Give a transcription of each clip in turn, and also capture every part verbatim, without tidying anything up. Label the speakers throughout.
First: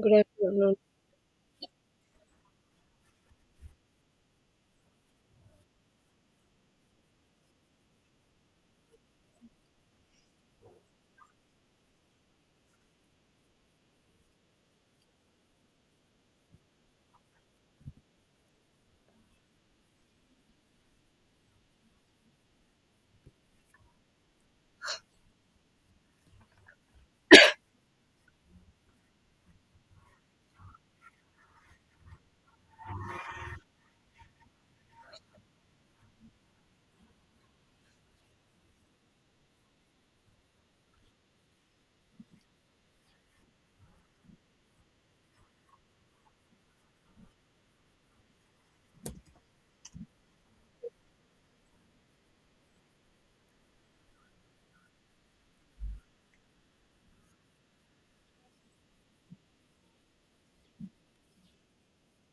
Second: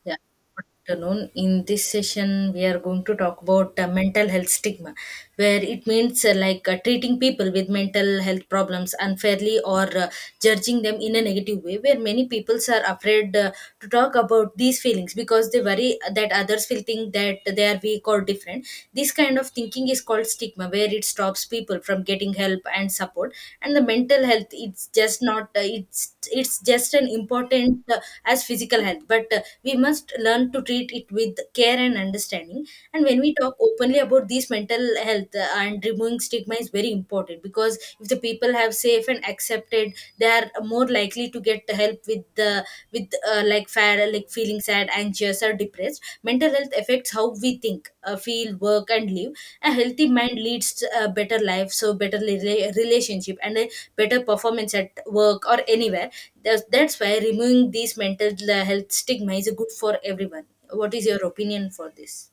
Speaker 1: Good
Speaker 2: Yeah, good
Speaker 1: afternoon.
Speaker 2: afternoon. In this session, we are going to talk about uh, mental health stigma, where it means uh, like uh, treating people with mental health problems unfairly or uh, judging them in a negative way, where many peoples are afraid uh, to talk about these feelings because they worry that others will think that they are weak or different. This kind of thinking is called stigma, where it stops people from getting help and support. And the mental health, it's just not uh, it's it's just an important uh, as physical health, but uh, we must learn to treat it with care and understanding, and when we talk openly about these mental health uh, and removing stigma is very important, because if the people have safe and accepted they are more likely to get help with the with uh, like fair like feeling sad, anxious or depressed. Mental health affects how we think uh, feel, work and live. A healthy mind leads to a better life, so better rela- relationship and a better performance at work or anywhere. That's, that's why removing these mental uh, health stigma is good for everyone. What is your opinion for this?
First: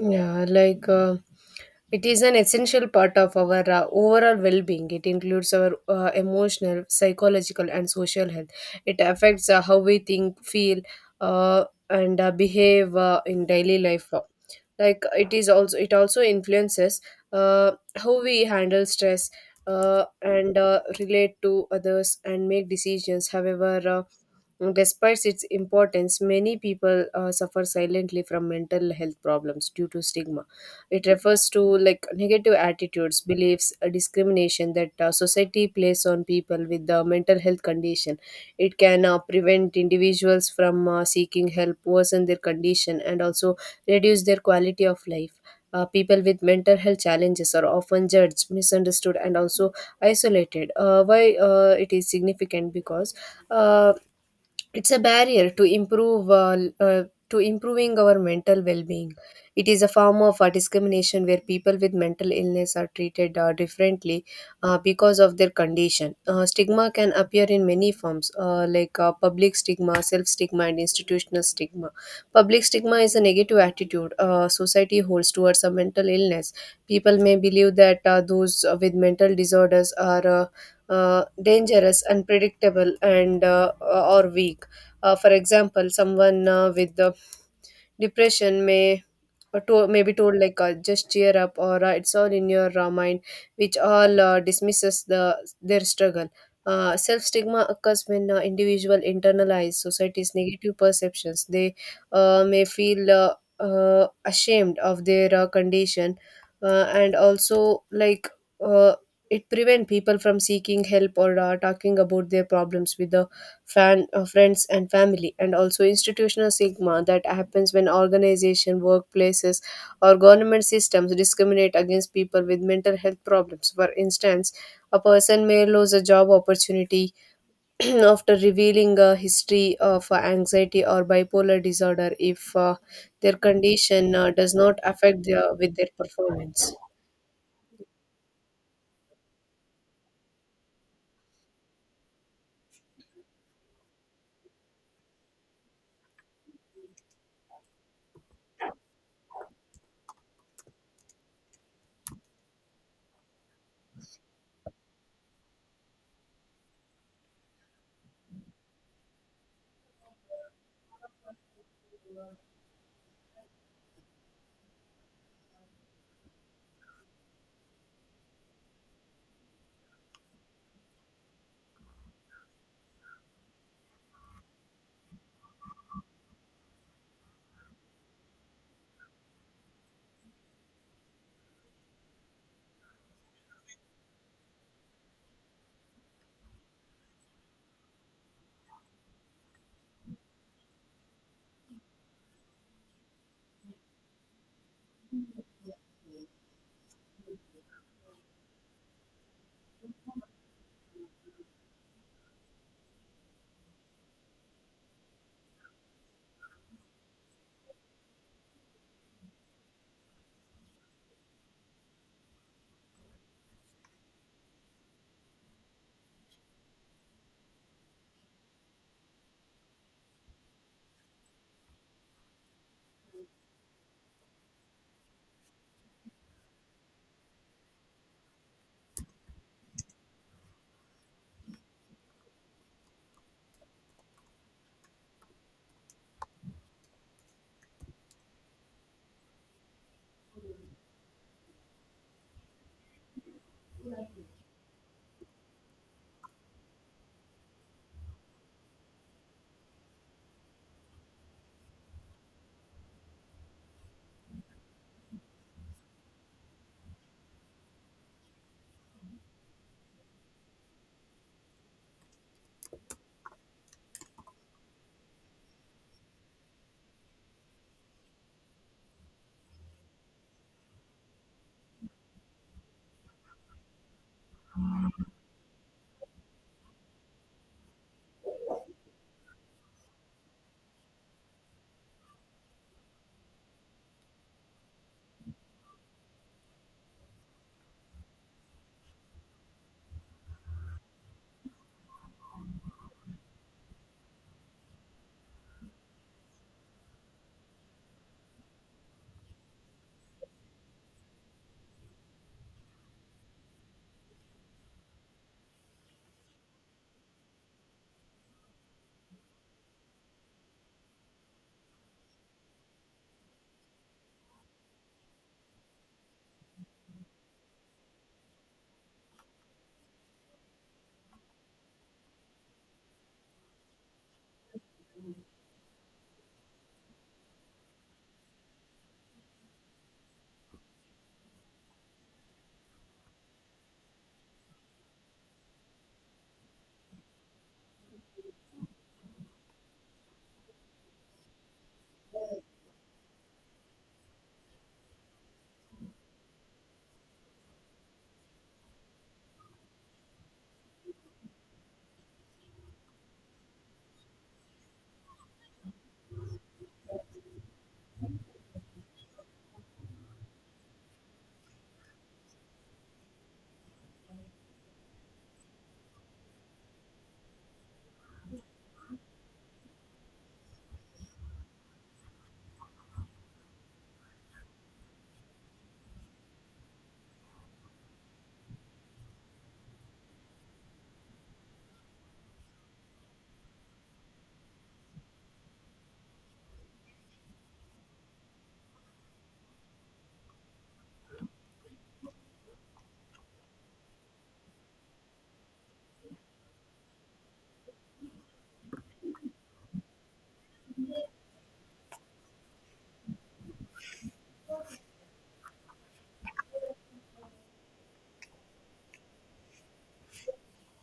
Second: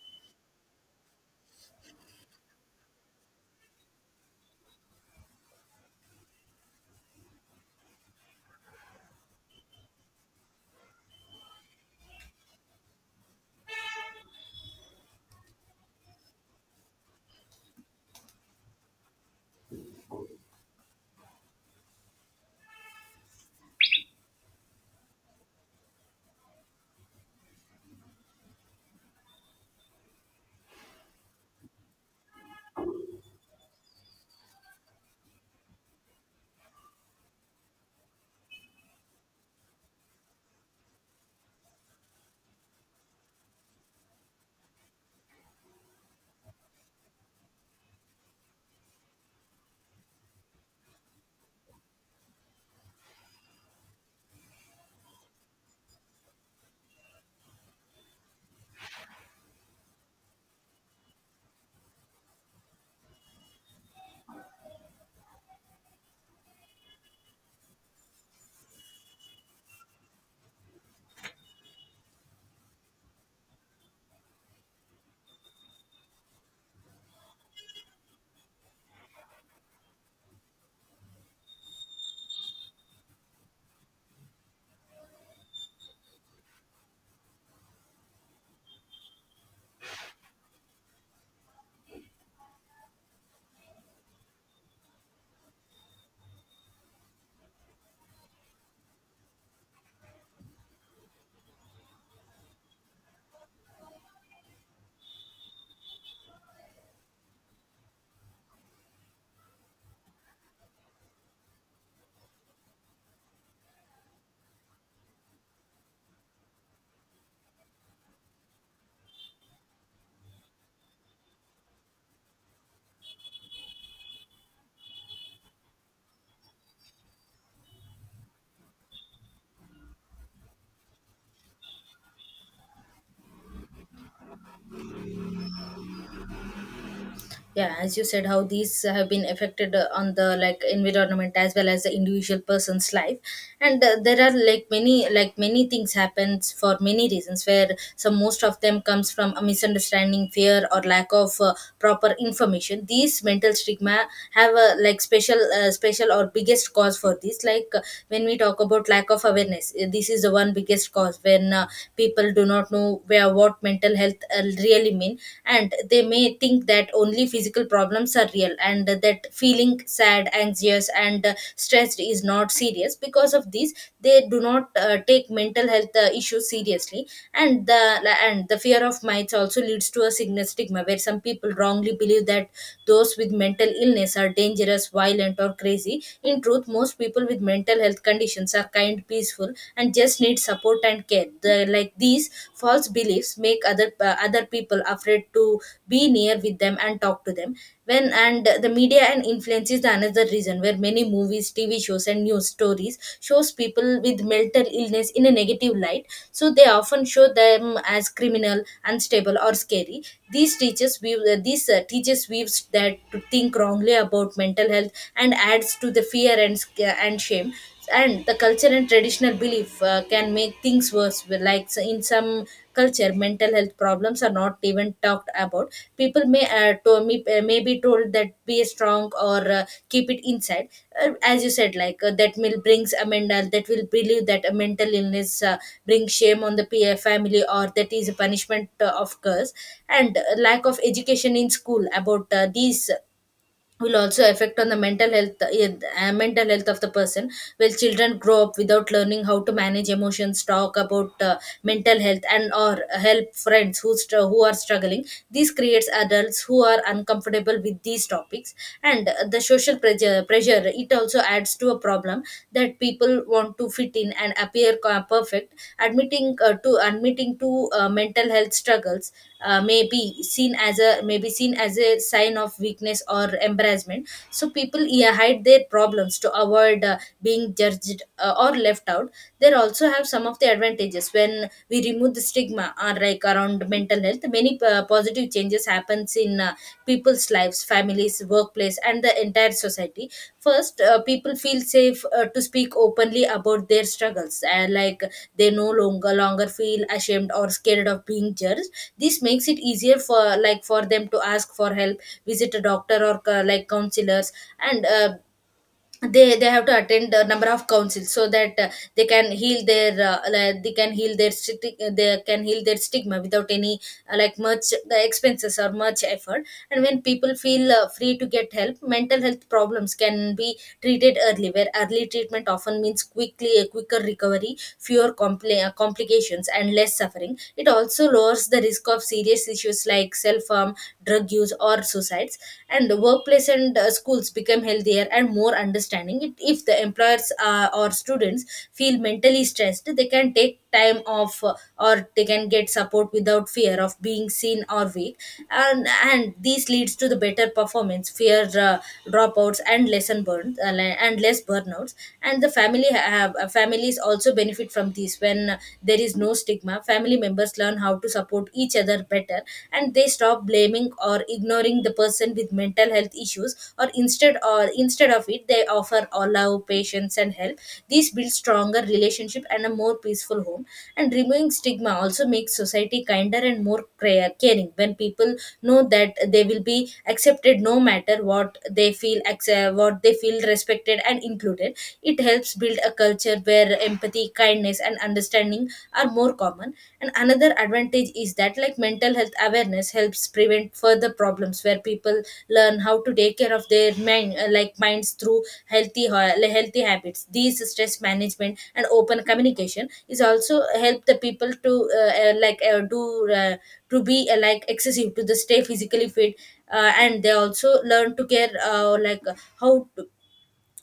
Speaker 1: Yeah, like uh, it is an essential part of our uh, overall well being. It includes our uh, emotional, psychological, and social health. It affects uh, how we think, feel, uh, and uh, behave uh, in daily life. Like it is also, it also influences uh, how we handle stress uh, and uh, relate to others and make decisions. However, uh, Mm, Despite its importance, many people uh, suffer silently from mental health problems due to stigma. It refers to like negative attitudes, beliefs, uh, discrimination that uh, society places on people with the mental health condition. It can uh, prevent individuals from uh, seeking help, worsen their condition, and also reduce their quality of life. Uh, people with mental health challenges are often judged, misunderstood, and also isolated. Uh, why uh, it is significant because. Uh, it's a barrier to improve uh, l- uh, to improving our mental well-being. It is a form of uh, discrimination where people with mental illness are treated uh, differently uh, because of their condition. Uh, stigma can appear in many forms, uh, like uh, public stigma, self-stigma, and institutional stigma. Public stigma is a negative attitude uh, society holds towards a mental illness. People may believe that uh, those uh, with mental disorders are uh, uh, dangerous, unpredictable, and uh, or weak. Uh, for example, someone uh, with uh, depression may or to, may be told like uh, just cheer up or uh, it's all in your uh, mind, which all uh, dismisses the their struggle. Uh, self stigma occurs when uh, individual internalize society's negative perceptions. They uh, may feel uh, uh, ashamed of their uh, condition, uh, and also like uh, it prevent people from seeking help or uh, talking about their problems with the fan, uh, friends and family. And also, institutional stigma that happens when organization, workplaces, or government systems discriminate against people with mental health problems. For instance, a person may lose a job opportunity after revealing a history of uh, anxiety or bipolar disorder if uh, their condition uh, does not affect their, with their performance.
Speaker 2: Yeah, as you said, how these have been affected uh, on the like environment as well as the individual person's life. And uh, there are like many like many things happens for many reasons, where some most of them comes from a misunderstanding, fear or lack of uh, proper information. These mental stigma have a like special uh, special or biggest cause for this like uh, When we talk about lack of awareness, uh, this is the one biggest cause. When uh, people do not know where what mental health health uh, really mean, and they may think that only physical problems are real and that feeling sad, anxious and uh, stressed is not serious. Because of this, they do not uh, take mental health uh, issues seriously. And the and the fear of mites also leads to a sickness stigma, where some people wrongly believe that those with mental illness are dangerous, violent or crazy. In truth, most people with mental health conditions are kind, peaceful and just need support support and care. The, like these false beliefs make other uh, other people afraid to be near with them and talk to them. When and the media and influence is the another reason, where many movies, T V shows, and news stories shows people with mental illness in a negative light. So they often show them as criminal, unstable, or scary. These teachers view uh, these uh, teachers views that to think wrongly about mental health and adds to the fear and sc- uh, and shame. And the culture and traditional belief uh, can make things worse. Well, like so in some culture mental health problems are not even talked about. People may uh, to me uh, may be told that be strong or uh, keep it inside. Uh, as you said, like uh, that will brings a mental that will believe that a mental illness uh, brings shame on the PA family, or that is a punishment uh, of curse. And uh, lack of education in school about uh, these will also affect on the mental health uh, mental health of the person. Well, children grow up without learning how to manage emotions, talk about uh, mental health and or help friends who str who are struggling. This creates adults who are uncomfortable with these topics. And uh, the social pressure pressure it also adds to a problem. That people want to fit in and and appear co- perfect. Admitting uh, to admitting to uh, mental health struggles uh, may be seen as a may be seen as a sign of weakness or embarrassment, so people, yeah, hide their problems to avoid uh, being judged uh, or left out. There also have some of the advantages. When we remove the stigma or like around mental health, many uh, positive changes happens in uh, people's lives, families, workplace and the entire society. First, uh, people feel safe uh, to speak openly about their struggles, and like they no longer longer feel ashamed or scared of being judged. This makes it easier for like for them to ask for help, visit a doctor or uh, like counselors, and uh, they they have to attend a number of councils, so that uh, they can heal their uh, like, they can heal their sti- they can heal their stigma without any uh, like much the expenses or much effort. And when people feel uh, free to get help, mental health problems can be treated early, where early treatment often means quickly a quicker recovery, fewer compli- uh, complications and less suffering. It also lowers the risk of serious issues like self harm, drug use or suicides. And the workplace and uh, schools become healthier and more understanding. It, if the employers uh, or students feel mentally stressed, they can take time off uh, or they can get support without fear of being seen or weak. And and this leads to the better performance, fear uh, dropouts and lesson burn uh, le- and less burnouts. And the family have uh, Families also benefit from this. When uh, there is no stigma, family members members learn how to support each other better, and they stop blaming or ignoring the person with mental health issues. Or instead or Instead of it, they offer all love, patience and help. This builds stronger relationship and a more peaceful home. And removing stigma also makes society kinder and more care- caring. When people know that they will be accepted, no matter what they feel, acce- what they feel respected and included. It helps build a culture where where empathy, kindness and understanding are more common. And another advantage is that like mental health awareness helps prevent further problems, where people learn how to take care of their mind uh, like minds through healthy ho- healthy habits. These stress management and open communication is also help the people to uh, uh, like uh, do uh, to be uh, like excessive to the stay physically fit, uh, and they also learn to care uh, like uh, how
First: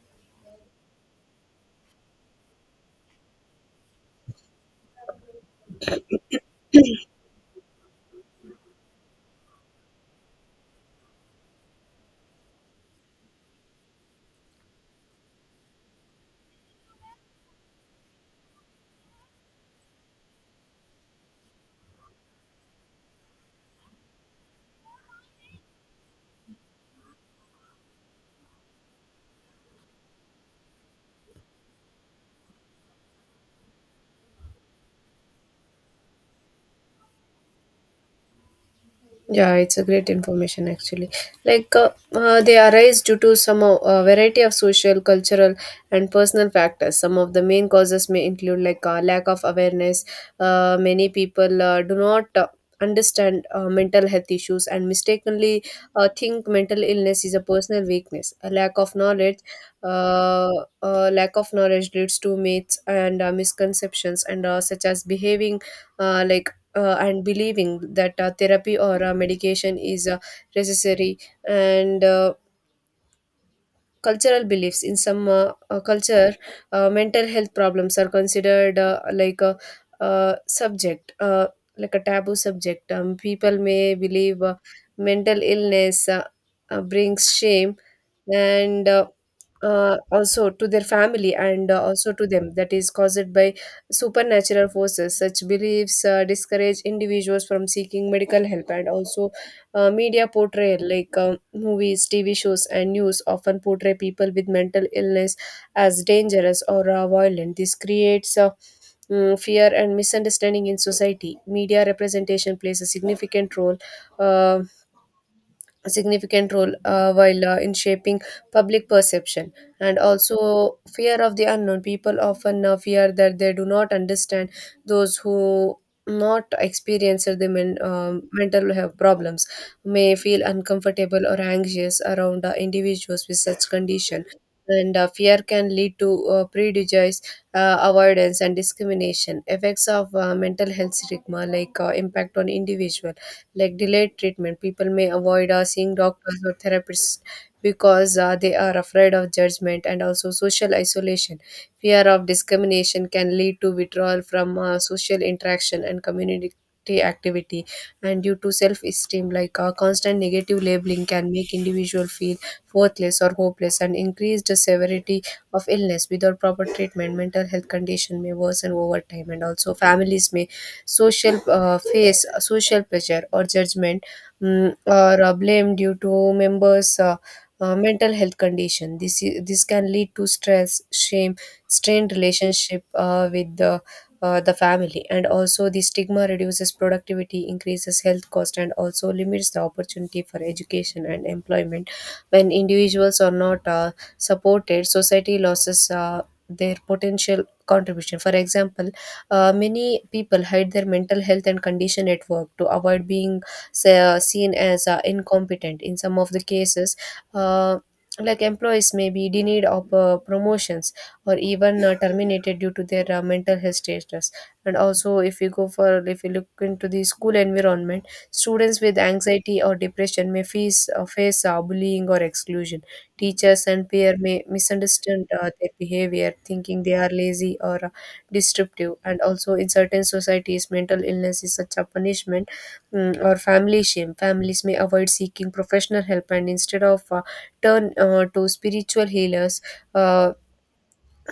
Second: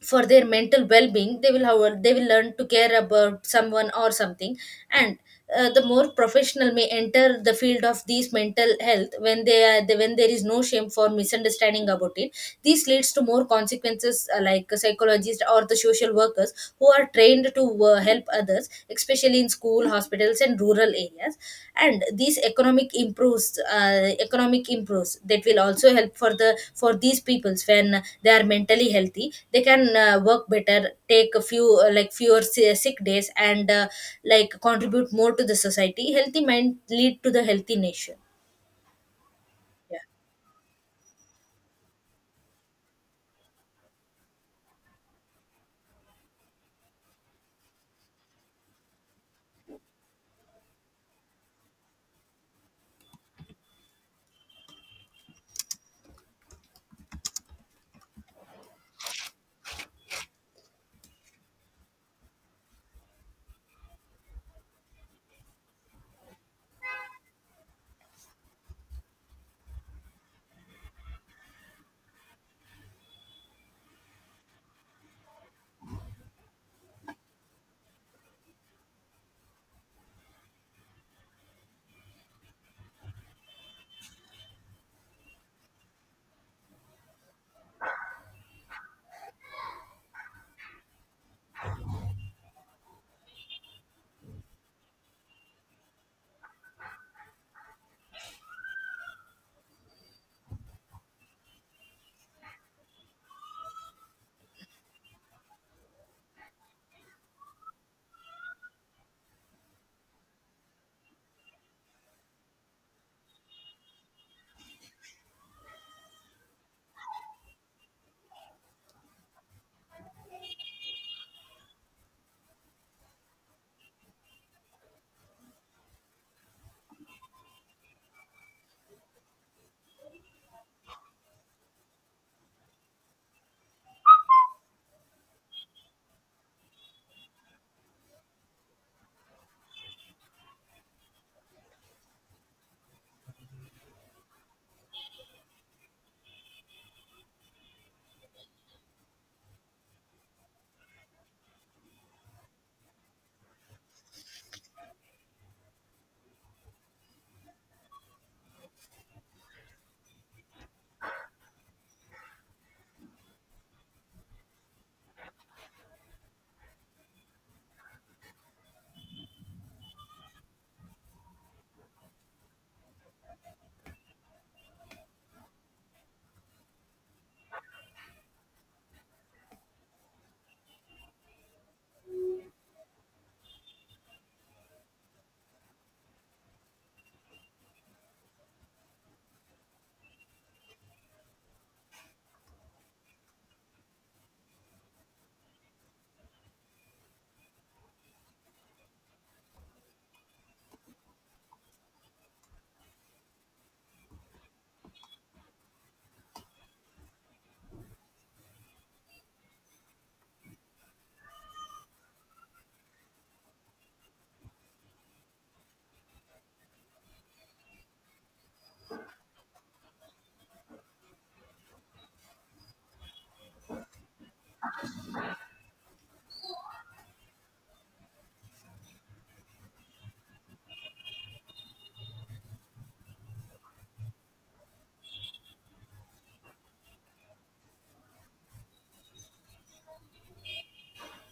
Speaker 2: for their mental well-being. They will, however, they will learn to care about someone or something. And uh, the more professional may enter the field of these mental health, when they are the, when there is no shame for misunderstanding about it. This leads to more consequences, uh, like psychologists or the social workers who are trained to uh, help others, especially especially in school, hospitals, and rural areas. And these economic improves, uh, economic improves that will also help for the for these peoples. When they are mentally healthy, they can uh, work better, take a few uh, like fewer si- sick days, and uh, like contribute more to the society. Healthy mind lead to the healthy nation.
Speaker 1: Yeah, it's a
Speaker 2: Yeah.
Speaker 1: great information actually. Like uh, uh, they arise due to some uh, uh, variety of social, cultural, and personal factors. Some of the main causes may include like uh, lack of awareness. Uh, many people uh, do not uh, understand uh, mental health issues and mistakenly uh, think mental illness is a personal weakness. A lack of knowledge, uh, uh, lack of knowledge leads to myths and uh, misconceptions, and uh, such as behaving uh, like uh, and believing that uh, therapy or uh, medication is uh, necessary. And uh, Cultural beliefs: in some uh, uh, culture, uh, mental health problems are considered uh, like a uh, subject uh, like a taboo subject. Um, people may believe uh, mental illness uh, uh, brings shame and uh, uh, also to their family and uh, also to them, that is caused by supernatural forces. Such beliefs uh, discourage individuals from seeking medical help. And also, uh, media portrayal, like um, movies, T V shows, and news often portray people with mental illness as dangerous or uh, violent. This creates a mm, fear and misunderstanding in society. Media representation plays a significant role uh, a significant role uh, while uh, in shaping public perception. And also, fear of the unknown. People often uh, fear that they do not understand. Those who not experience the men, um, mental health problems may feel uncomfortable or anxious around uh, individuals with such condition, and uh, fear can lead to uh, prejudice, uh, avoidance, and discrimination. Effects of uh, mental health stigma, like uh, impact on individual, like delayed treatment. People may avoid uh, seeing doctors or therapists because uh, they are afraid of judgment. And also, social isolation. Fear of discrimination can lead to withdrawal from uh, social interaction and community activity. And due to self-esteem, like uh, constant negative labeling can make individual feel worthless or hopeless, and increase the severity of illness. Without proper treatment, mental health condition may worsen over time. And also, families may social uh, face uh, social pressure or judgment, mm, or uh, blame due to members uh, uh, mental health condition. This is, this can lead to stress, shame, strained relationship uh, with the uh, the family. And also, the stigma reduces productivity, increases health cost, and also limits the opportunity for education and employment. When individuals are not uh, supported, society loses uh, their potential contribution. For example, uh, many people hide their mental health and condition at work to avoid being se- seen as uh, incompetent. In some of the cases, uh, like employees may be denied of uh, promotions or even uh, terminated due to their uh, mental health status. And also, if you go for if you look into the school environment, students with anxiety or depression may face uh, face uh, bullying or exclusion. Teachers and peer may misunderstand uh, their behavior, thinking they are lazy or disruptive. And also, in certain societies, mental illness is such a punishment mm, or family shame. Families may avoid seeking professional help, and instead of uh, turn uh, to spiritual healers. Uh,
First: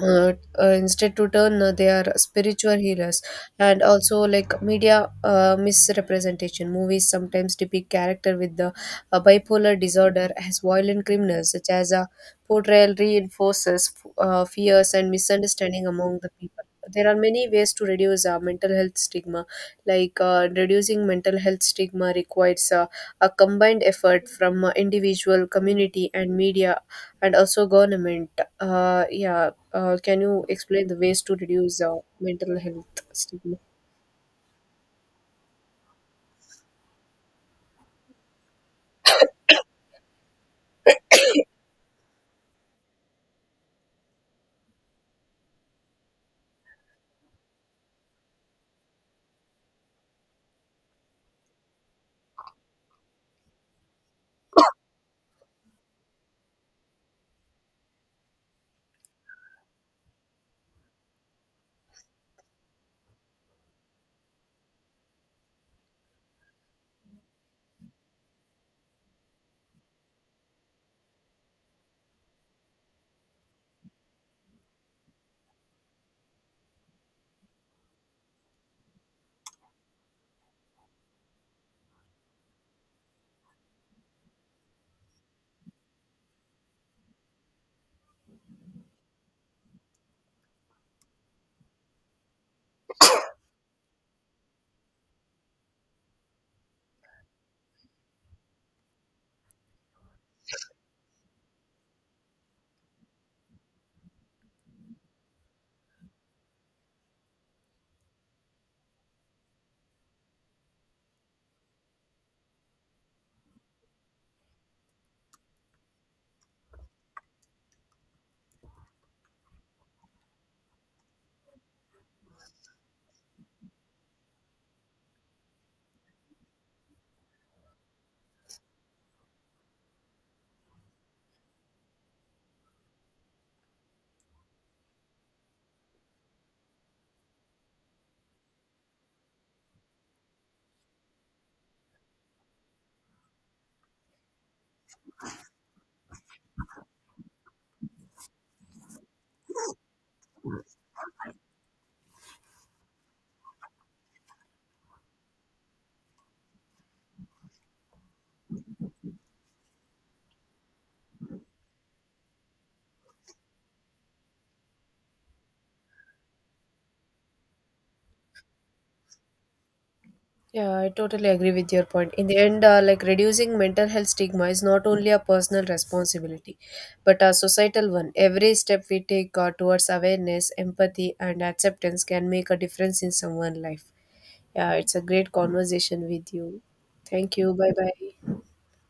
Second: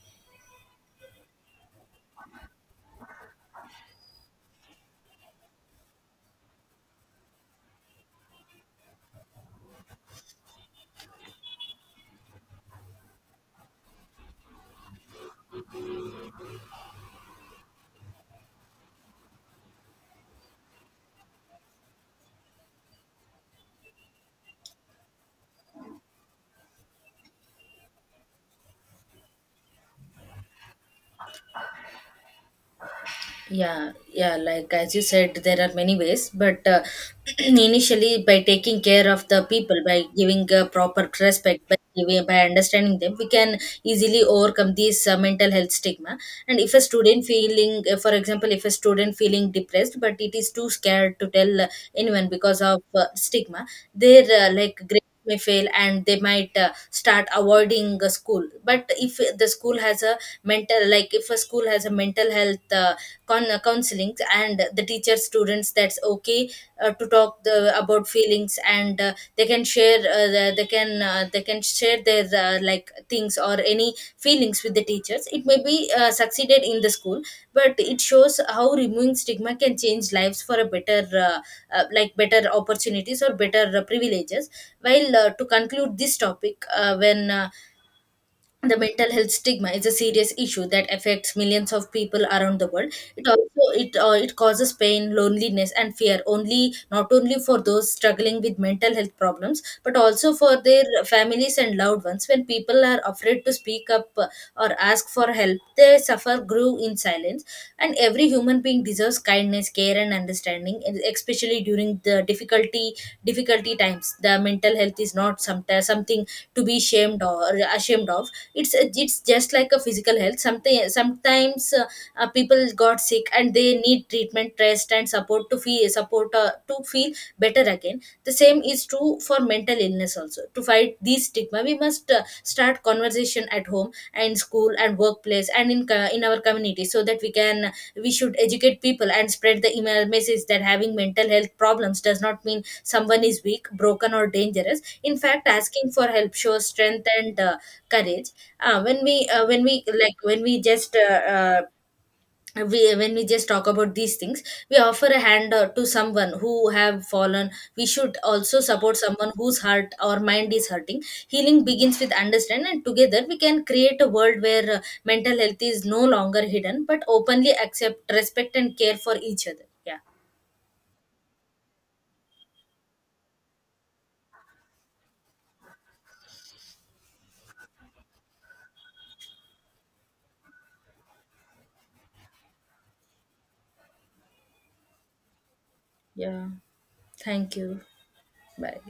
Speaker 1: uh, uh, Instead to turn uh, their spiritual healers. And also, like media uh, misrepresentation: movies sometimes depict character with the uh, bipolar disorder as violent criminals. Such as a portrayal reinforces uh, fears and misunderstanding among the people. There are many ways to reduce uh, mental health stigma like uh, Reducing mental health stigma requires uh, a combined effort from uh, individual, community, and media, and also government. uh, yeah uh, can you explain the ways to reduce uh, mental health stigma?
Speaker 2: yeah yeah like as you said, there are many ways, but uh, initially by taking care of the people, by giving uh, proper respect, by giving, by understanding them, we can easily overcome this uh, mental health stigma. And if a student feeling uh, for example, if a student feeling depressed but it is too scared to tell uh, anyone because of uh, stigma, their uh, like great may fail and they might uh, start avoiding the school. But if the school has a mental like if a school has a mental health uh, con- uh, counseling and the teacher students that's okay uh, to talk the, about feelings, and uh, they can share uh, the, they can uh, uh, they can share their uh, like things or any feelings with the teachers, it may be uh, succeeded in the school. But it shows how removing stigma can change lives for a better, uh, uh, like better opportunities or better uh, privileges. While uh, to conclude this topic, uh, when uh, the mental health stigma is a serious issue that affects millions of people around the world. It also it uh, it causes pain, loneliness and fear, only not only for those struggling with mental health problems, but also for their families and loved ones. When people are afraid to speak up, uh, or ask for help, they suffer grew in silence. And every human being deserves kindness, care and understanding, and especially during the difficulty difficulty times. The mental health is not sometimes something to be shamed or ashamed of. It's it's just like a physical health. Something sometimes uh, uh, people got sick and they need treatment, rest and support to feel support uh, to feel better again. The same is true for mental illness also. To fight these stigma, we must uh, start conversation at home and school and workplace and in co- in our community, so that we can we should educate people and spread the email message that having mental health problems does not mean someone is weak, broken or dangerous. In fact, asking for help shows strength and uh, courage. Uh, when we uh, when we like when we just uh, uh, we When we just talk about these things, we offer a hand uh, to someone who have fallen. We should also support someone whose heart or mind is hurting. Healing begins with understanding, and together we can create a world where uh, mental health is no longer hidden, but openly accept, respect and care for each other. Yeah.
Speaker 1: Yeah, I totally agree with your point. In the end, uh, like reducing mental health stigma is not only a personal responsibility, but a societal one. Every step we take uh, towards awareness, empathy, and acceptance can make a difference in someone's life. Yeah, it's a great conversation with
Speaker 2: Yeah.
Speaker 1: you. Thank you.
Speaker 2: Thank you.
Speaker 1: Bye bye.
Speaker 2: Bye.